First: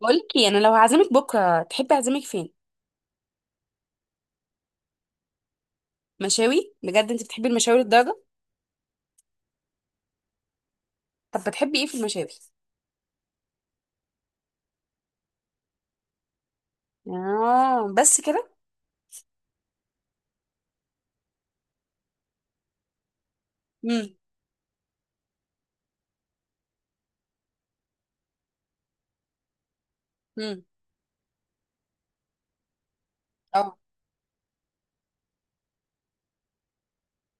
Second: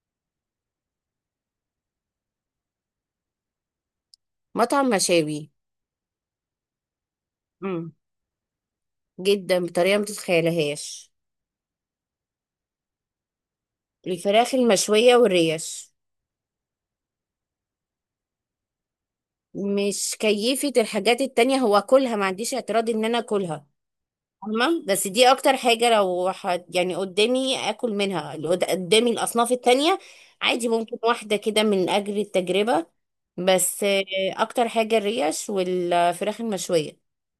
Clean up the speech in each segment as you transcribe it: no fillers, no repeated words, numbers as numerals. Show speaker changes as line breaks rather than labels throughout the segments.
بقولك ايه، انا لو هعزمك بكره تحبي اعزمك فين؟
مطعم مشاوي.
مشاوي؟ بجد انت بتحبي المشاوي
امم.
للدرجه؟
جدا بطريقه ما تتخيلهاش.
طب بتحبي ايه في المشاوي؟
الفراخ المشويه والريش.
اه بس كده؟
مش كيفة الحاجات التانية، هو كلها ما عنديش اعتراض ان انا اكلها.
امم
فاهمة؟ بس دي اكتر حاجة، لو حد يعني قدامي اكل منها، اللي قدامي الاصناف التانية
امم
عادي، ممكن واحدة كده من اجل التجربة.
اه،
بس آه، اكتر حاجة الريش والفراخ المشوية.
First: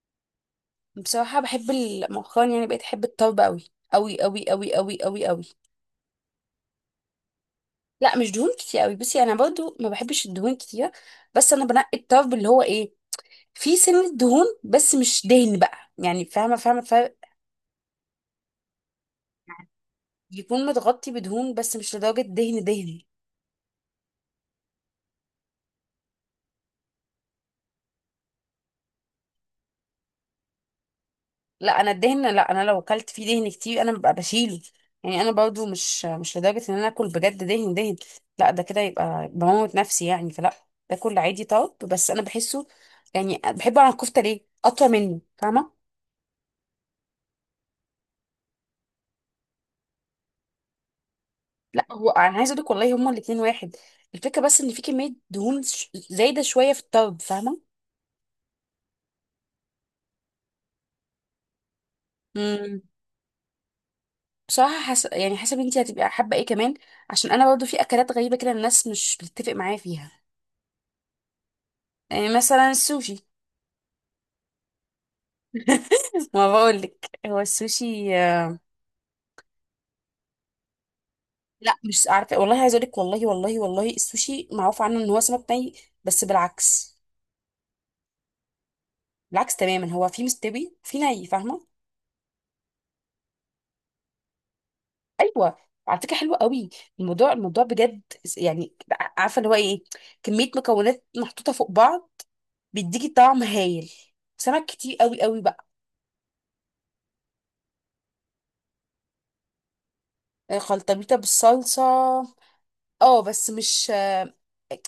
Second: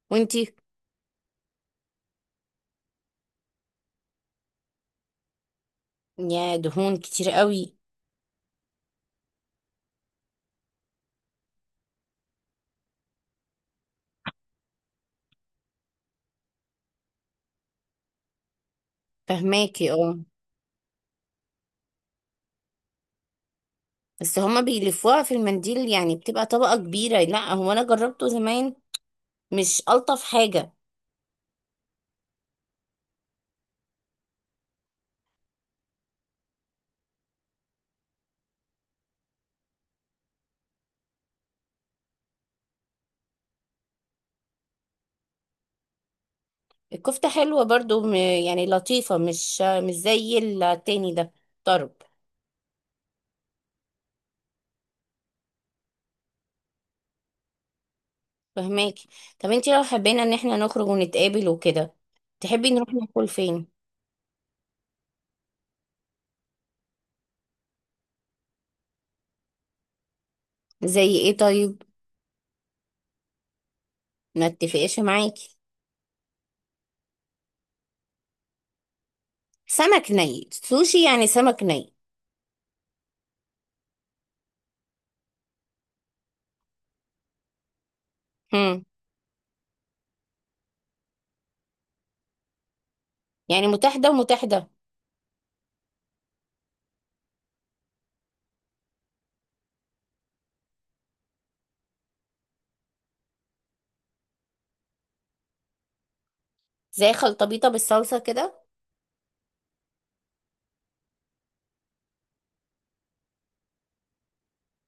وانتي؟
بصراحه بحب مؤخرا يعني بقيت احب الطرب قوي قوي قوي قوي قوي قوي قوي.
يا دهون كتير قوي.
لا مش دهون كتير قوي، بصي انا برضو ما بحبش الدهون كتير. بس انا بنقي الطرب اللي هو ايه، فيه سنه دهون بس مش دهن بقى، يعني فاهمه فاهمه الفرق.
فهماكي اه.
يكون متغطي بدهون بس مش لدرجه دهن دهن.
بس هما بيلفوها في المنديل يعني بتبقى طبقة كبيرة، لا هو أنا جربته زمان، مش ألطف حاجة.
لا انا لو اكلت فيه دهن كتير انا ببقى بشيله. يعني انا برضو مش لدرجه ان انا اكل بجد دهن دهن، لا ده كده يبقى بموت نفسي يعني فلا. باكل عادي طرب بس انا بحسه، يعني بحب على الكفته ليه اطول منه، فاهمه؟
الكفتة حلوة برضو، يعني لطيفة، مش زي التاني ده،
لا
طرب.
هو انا عايزه اقول لك والله هما الاتنين واحد، الفكره بس ان في كميه دهون زايده شويه في الطرب، فاهمه؟
فهماكي. طب انتي لو حبينا ان احنا نخرج ونتقابل وكده، تحبي
امم
نروح ناكل فين؟
بصراحه يعني حسب انت هتبقى حابه ايه كمان، عشان انا برضو في اكلات غريبه كده الناس مش بتتفق معايا فيها.
زي ايه طيب؟
يعني مثلا السوشي.
ما اتفقش معاكي.
ما بقولك هو السوشي،
سمك ني؟ سوشي يعني سمك
لا
ني.
مش عارفه والله، عايزه اقول لك والله والله والله السوشي معروف عنه ان هو سمك ني، بس بالعكس.
هم.
بالعكس تماما، هو في مستوي في ني، فاهمه؟
يعني متاح ده ومتاح ده.
ايوه، على فكره حلوه قوي، الموضوع الموضوع بجد، يعني عارفه اللي هو ايه، كميه مكونات محطوطه فوق بعض بيديكي طعم هايل، سمك كتير قوي قوي بقى.
زي خلطبيطة بالصلصة كده.
آه، خلطبيطه بالصلصه. اه بس مش،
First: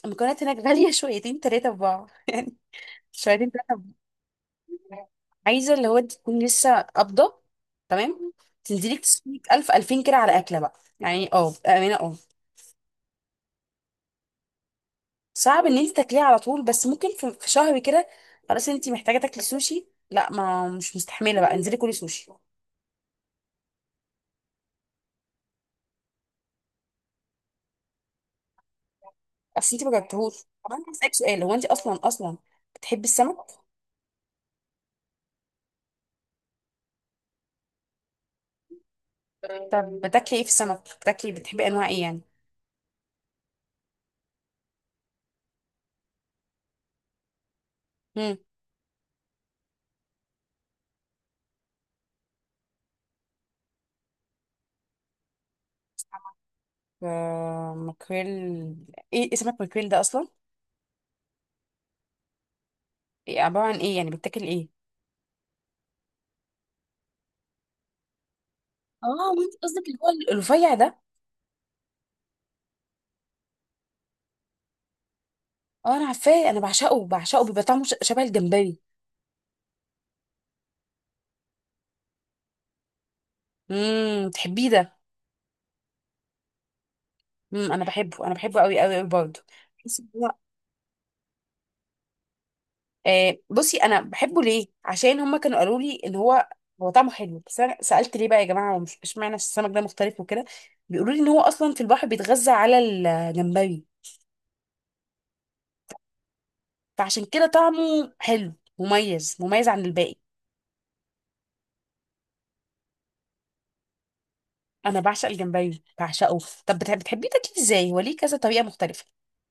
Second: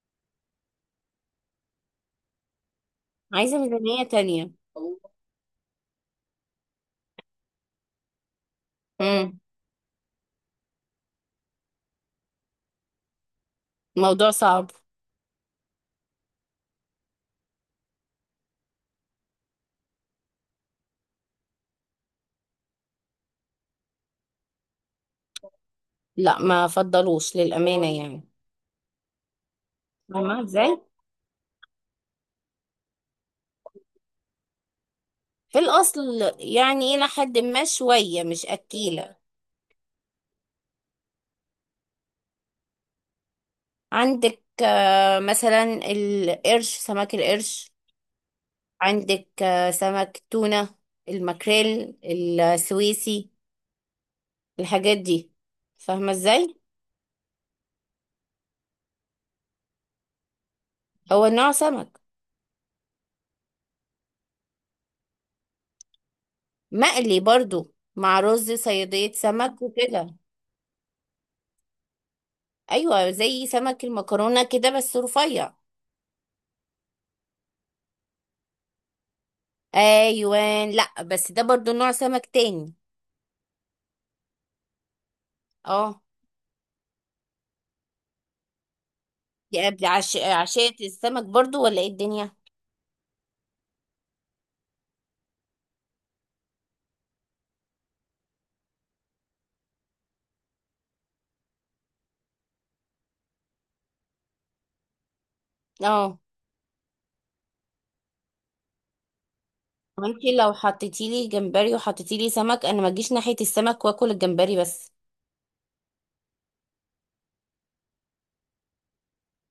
المكونات هناك غاليه شويتين ثلاثه في بعض يعني شويتين.
عايزة ميزانية تانية.
عايزه اللي هو انت تكون لسه قابضه، تمام، تنزلي
مم.
تصرفي 1000 2000 كده على أكلة بقى، يعني اه بأمانة اه.
موضوع صعب.
صعب إن أنت تاكليه على طول، بس ممكن في شهر كده، خلاص أنت محتاجة تاكلي سوشي، لا ما مش مستحملة بقى انزلي كلي سوشي.
لا ما فضلوش للأمانة يعني.
أصل أنت ما جربتهوش.
فاهمة
طب
ازاي.
أنا هسألك سؤال، هو أنت أصلا أصلا بتحبي السمك؟
في الأصل يعني إلى حد ما، شوية مش أكيلة.
طب بتاكلي إيه في السمك؟ بتحبي أنواع إيه يعني؟
عندك آه، مثلا القرش، سمك القرش.
مم.
عندك آه، سمك تونة، الماكريل السويسي، الحاجات دي. فاهمة ازاي.
آه، ماكريل، إيه اسمك ماكريل ده أصلا؟
هو نوع سمك.
إيه عبارة عن إيه، يعني بتاكل إيه؟
مقلي برضو مع رز صيادية
اه، وانت
سمك
قصدك اللي هو
وكده.
الرفيع ده.
أيوة زي سمك المكرونة كده بس رفيع.
اه انا عارفاه، انا بعشقه بعشقه، بيبقى طعمه شبه الجمبري.
أيوان لأ، بس ده برضو نوع سمك تاني.
تحبيه ده؟
اه.
انا بحبه، انا بحبه قوي قوي قوي برضه. بحس إن هو-
عشية السمك برضو ولا ايه الدنيا؟
آه، بصي انا بحبه ليه؟ عشان هما كانوا قالوا لي ان هو هو طعمه حلو، بس انا سالت ليه بقى يا جماعه، هو مش اشمعنى السمك ده مختلف وكده، بيقولوا لي ان هو اصلا في البحر بيتغذى على الجمبري،
اه.
فعشان كده طعمه حلو، مميز مميز عن الباقي.
انت لو حطيتي لي جمبري وحطيتي لي سمك، انا ما اجيش ناحية السمك واكل الجمبري بس.
انا بعشق الجمبري بعشقه. طب بتحبيه تاكليه ازاي، هو ليه كذا طريقه مختلفه؟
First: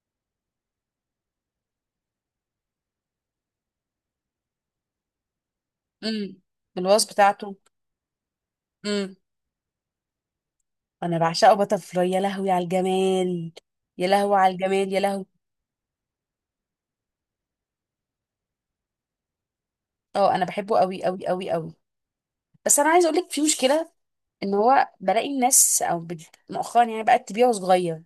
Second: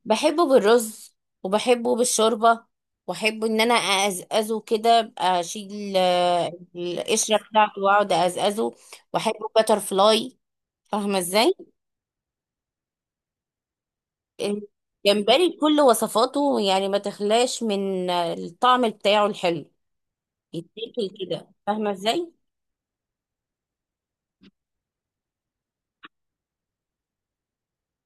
بحبه بالرز، وبحبه بالشوربة، واحب ان انا اقزقزه كده، أبقى اشيل
امم
آه،
الوصف
القشرة
بتاعته،
بتاعته واقعد اقزقزه. واحبه باتر فلاي.
انا
فاهمة ازاي.
بعشقه باتر فلاي، يا لهوي على الجمال، يا لهوي على الجمال يا لهوي.
الجمبري بكل وصفاته يعني ما تخلاش من الطعم بتاعه الحلو.
اه انا بحبه قوي
يتاكل
قوي
كده،
قوي قوي.
فاهمة ازاي.
بس انا عايز اقول لك في مشكله، ان هو بلاقي الناس او مؤخرا يعني بقت تبيعه صغير،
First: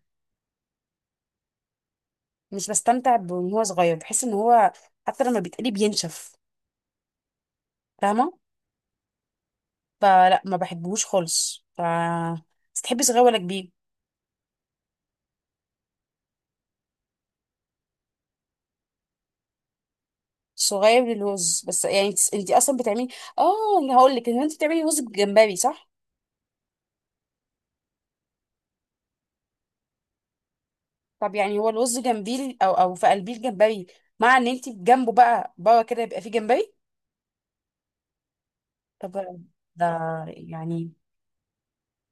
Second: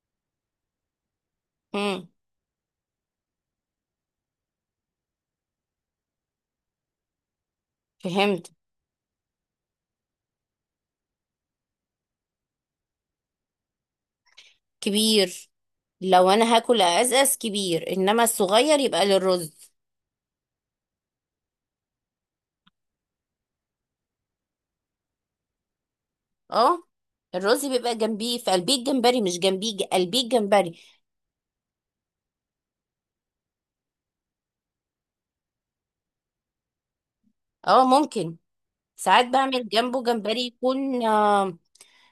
امم.
مش بستمتع بان هو صغير، بحس ان هو حتى لما بيتقلي بينشف، فاهمه؟
فهمت.
فلا ما بحبهوش خالص ف، بس تحبي صغير ولا كبير؟
كبير. لو انا هاكل ازأز كبير، انما الصغير يبقى للرز.
صغير للوز. بس يعني انت اصلا بتعملي، اه اللي هقول لك ان انت بتعملي رز بجمبري صح؟
اه. الرز بيبقى جنبيه، في قلبيه الجمبري، مش جنبيه، قلبيه الجمبري.
طب يعني هو الرز جنبيه او في قلبيه الجمبري، مع ان انت جنبه بقى بره كده يبقى فيه جمبري؟
اه ممكن.
طب
ساعات بعمل
ده
جنبه جمبري
يعني،
يكون آه،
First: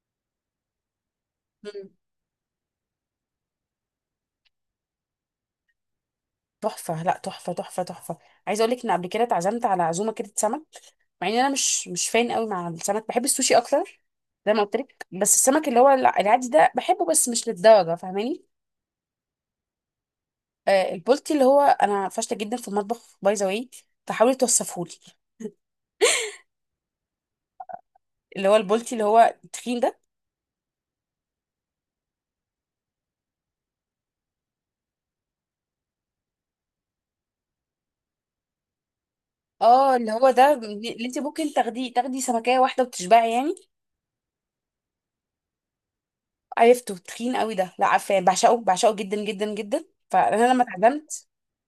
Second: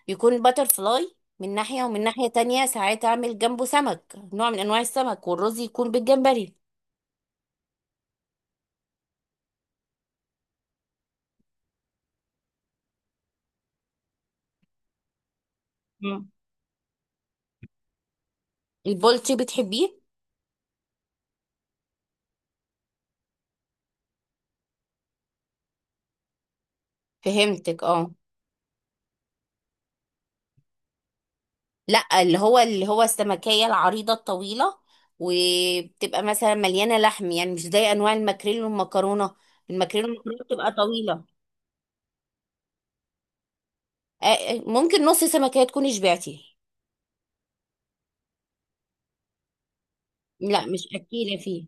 يكون باتر فلاي من ناحية،
مم.
ومن ناحية تانية ساعات اعمل جنبه سمك، نوع من انواع السمك، والرز يكون بالجمبري.
تحفه، لا تحفه تحفه تحفه. عايزه اقول لك ان قبل كده اتعزمت على عزومه كده سمك، مع ان انا مش فان قوي مع السمك، بحب السوشي اكتر زي ما قلت لك. بس السمك اللي هو
مم.
العادي ده بحبه، بس مش للدرجه، فاهماني؟
البولتي بتحبيه؟
آه، البولتي اللي هو، انا فاشله جدا في المطبخ باي ذا واي، فحاولي توصفهولي،
فهمتك اه.
اللي هو البولتي اللي هو التخين ده؟
لا اللي هو السمكية العريضة الطويلة، وبتبقى مثلا مليانة لحم، يعني مش زي انواع الماكريل والمكرونة.
اه،
الماكريل
اللي هو
والمكرونة
ده
بتبقى
اللي انت
طويلة.
ممكن تاخدي سمكية واحدة وتشبعي يعني؟
آه، آه، ممكن نص سمكية تكوني شبعتي.
عرفته تخين قوي ده؟ لا عارفاه، بعشقه بعشقه جدا جدا جدا، فانا لما
لا مش
اتعزمت،
اكيلة فيه،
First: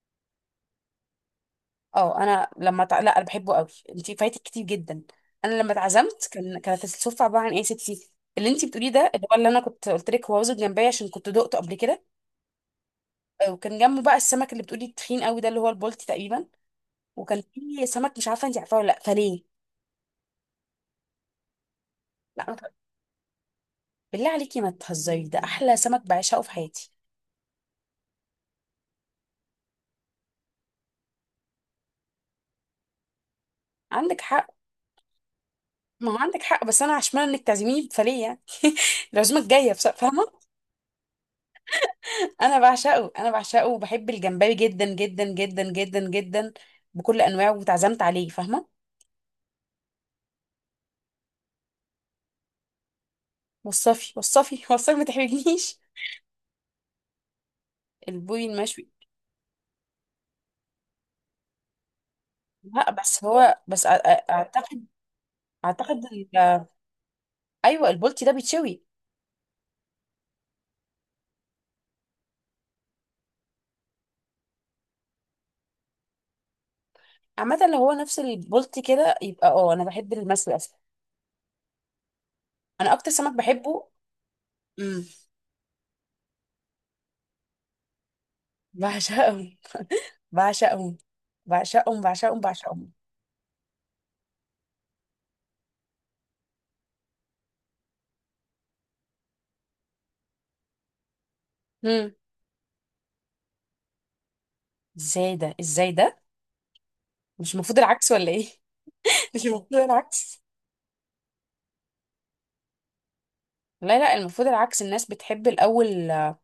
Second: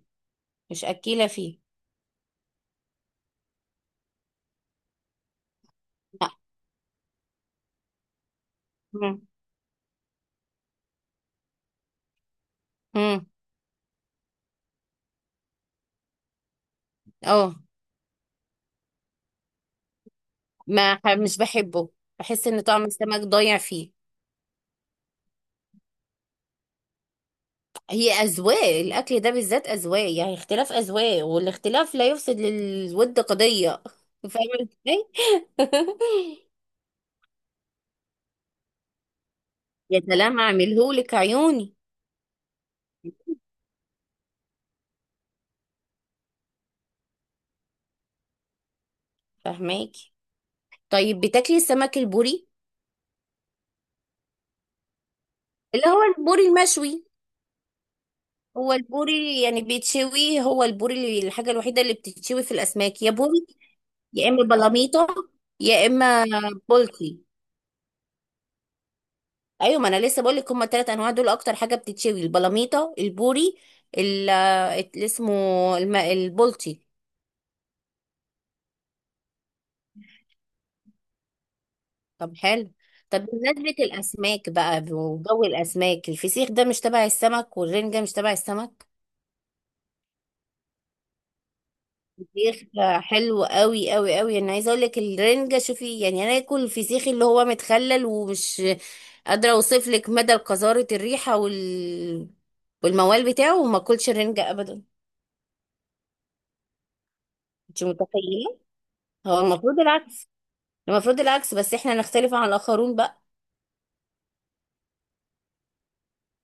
مش اكيلة فيه.
اه انا لما لا انا بحبه قوي، انت فايتك كتير جدا. انا لما اتعزمت،
لا.
كانت السفرة عبارة عن ايه يا ستي؟ اللي انت بتقوليه ده
مم.
اللي هو اللي انا كنت قلت لك، هو رز الجمبري عشان كنت دقته قبل كده،
مم.
آه، وكان جنبه بقى السمك اللي بتقولي التخين قوي ده اللي هو البولتي تقريبا، وكان
اه.
في سمك مش عارفه انت عارفاه ولا لا فليه.
ما ح- مش بحبه،
لا
بحس
ما
ان
تهزريش.
طعم السمك ضايع فيه.
بالله عليكي ما تهزري، ده احلى سمك بعشقه في حياتي.
هي اذواق، الاكل ده بالذات اذواق، يعني اختلاف اذواق، والاختلاف لا يفسد للود قضية.
عندك
فاهمة
حق،
ازاي.
ما هو عندك حق، بس انا عشان انك تعزميني فليه يعني، العزومه الجايه
يا
فاهمه.
سلام اعملهولك عيوني.
انا بعشقه انا بعشقه، وبحب الجمبري جدا جدا جدا جدا جدا بكل انواعه، واتعزمت عليه، فاهمه؟
فهماكي. طيب بتاكلي السمك البوري؟
وصفي وصفي وصفي ما تحرجنيش.
اللي هو البوري المشوي.
البوري
هو
المشوي،
البوري يعني بيتشوي، هو البوري اللي الحاجة الوحيدة اللي بتتشوي في
لا
الأسماك يا
بس
بوري،
هو بس
يا إما
اعتقد،
بلاميطة، يا
اعتقد
إما بولتي.
ايوه، البولتي ده بيتشوي.
أيوة، ما أنا لسه بقول لك هما التلات أنواع دول أكتر حاجة بتتشوي، البلاميطة، البوري، اللي اسمه البولتي.
عامه لو هو نفس البولتي كده يبقى اه، انا بحب المشوي اصلا،
طب حلو.
انا اكتر
طب
سمك
بمناسبة
بحبه.
الأسماك بقى
امم
وجو الأسماك، الفسيخ ده مش تبع السمك؟ والرنجة مش تبع السمك؟
بعشقه بعشقهم بعشقهم بعشقهم
فسيخ
بعشقهم.
حلو قوي قوي قوي. انا عايزه اقول لك الرنجه، شوفي يعني، انا اكل الفسيخ اللي هو متخلل، ومش قادره اوصف لك مدى قذاره الريحه
مم.
وال، والموال بتاعه، وما اكلش الرنجه ابدا.
ازاي ده ازاي ده؟ مش المفروض
انت
العكس ولا ايه؟
متخيله؟ هو
مش المفروض
المفروض العكس،
العكس؟
المفروض العكس، بس احنا نختلف عن الاخرون بقى.
لا لا المفروض العكس، الناس بتحب الاول،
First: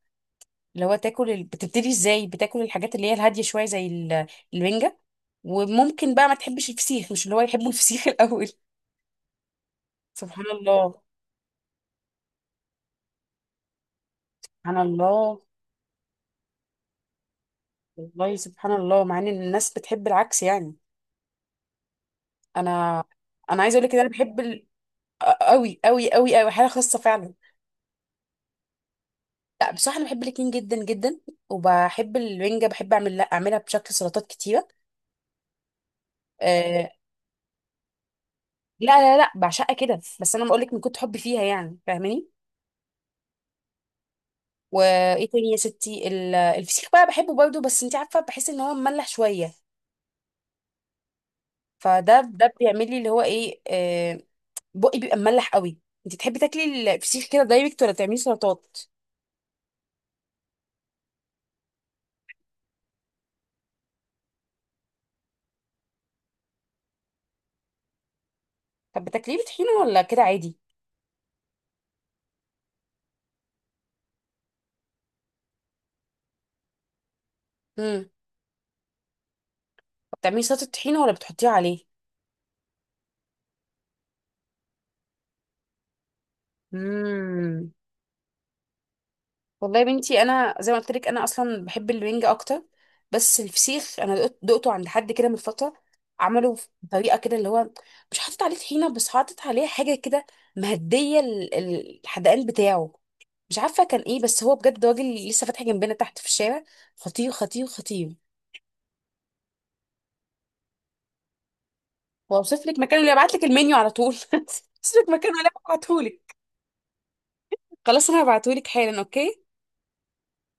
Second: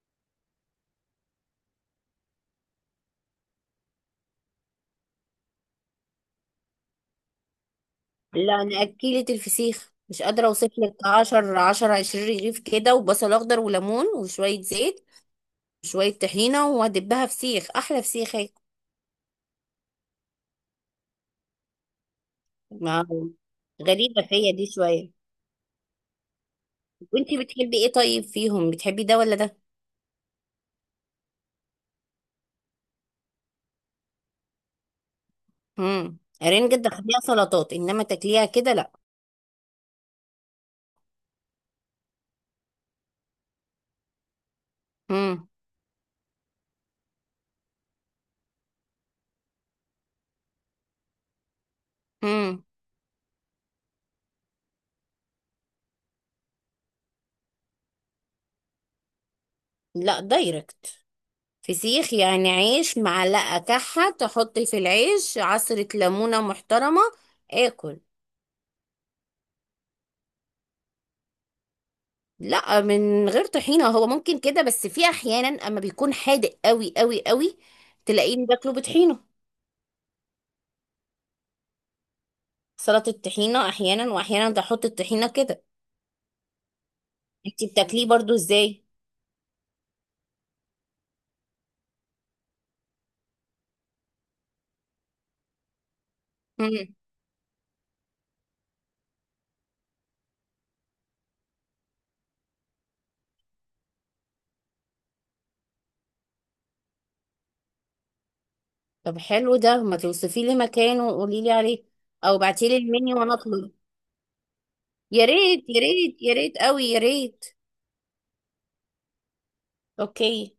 اللي هو تاكل بتبتدي ازاي، بتاكل الحاجات اللي هي الهاديه شويه زي الرنجه، وممكن بقى ما تحبش الفسيخ، مش اللي هو يحبوا الفسيخ الاول.
لا انا اكلت الفسيخ، مش قادره
سبحان
اوصف لك،
الله،
10 10 20 رغيف كده وبصل اخضر وليمون وشويه
سبحان
زيت
الله،
وشويه طحينه وهدبها فسيخ، احلى فسيخ
والله
هيك.
سبحان الله مع ان الناس بتحب العكس يعني. انا
ما
انا عايزه اقول لك إن انا
غريبة
بحب
فيا دي شوية.
قوي قوي قوي قوي، حاله خاصه فعلا.
وانتي بتحبي ايه طيب فيهم، بتحبي ده ولا ده؟
لا بصراحه انا بحب الاتنين جدا جدا، وبحب الرنجه، بحب لا اعملها بشكل سلطات كتيره،
امم. رنجة
آه.
تاخديها سلطات، انما تاكليها كده لا.
لا لا لا بعشقها كده، بس انا بقول لك من كنت حبي فيها يعني، فاهماني؟ وايه
امم.
تاني يا ستي، الفسيخ بقى بحبه برضه، بس انت عارفه بحس ان هو مملح شويه، فده
امم.
بيعمل لي اللي هو ايه آه، بقي بيبقى مملح قوي. انت تحبي تاكلي الفسيخ كده دايركت ولا بتعملي سلطات؟
لا دايركت. فسيخ يعني عيش، معلقة كحة تحطي في العيش، عصرة ليمونة محترمة، اكل.
طب بتاكليه بطحينه ولا كده عادي؟
لا من غير طحينة، هو ممكن كده، بس في احيانا اما بيكون حادق قوي قوي قوي
امم
تلاقيه باكله بطحينة.
بتعملي سلطه طحينه ولا بتحطيها عليه؟
سلطة الطحينة احيانا، واحيانا بحط الطحينة كده. انتي
امم
بتاكليه برضو ازاي؟
والله يا بنتي، انا زي ما قلت لك انا اصلا بحب الرنج اكتر. بس الفسيخ انا دقته عند حد كده من فتره، عمله بطريقه كده اللي هو مش حاطط عليه طحينه، بس حاطط عليه حاجه كده مهديه الحدقان بتاعه، مش عارفه كان ايه، بس هو بجد راجل لسه فاتح جنبنا تحت في الشارع، خطير خطير خطير.
طب حلو ده، ما توصفي لي مكانه وقولي لي عليه، او
واوصف
ابعتي لي
لك مكانه اللي
المنيو
ابعت
وانا
لك
اطلب.
المنيو على طول، اوصف لك
يا
مكانه اللي
ريت يا
ابعته
ريت يا
لك،
ريت قوي يا ريت.
خلاص انا هبعته لك حالا، اوكي.
اوكي.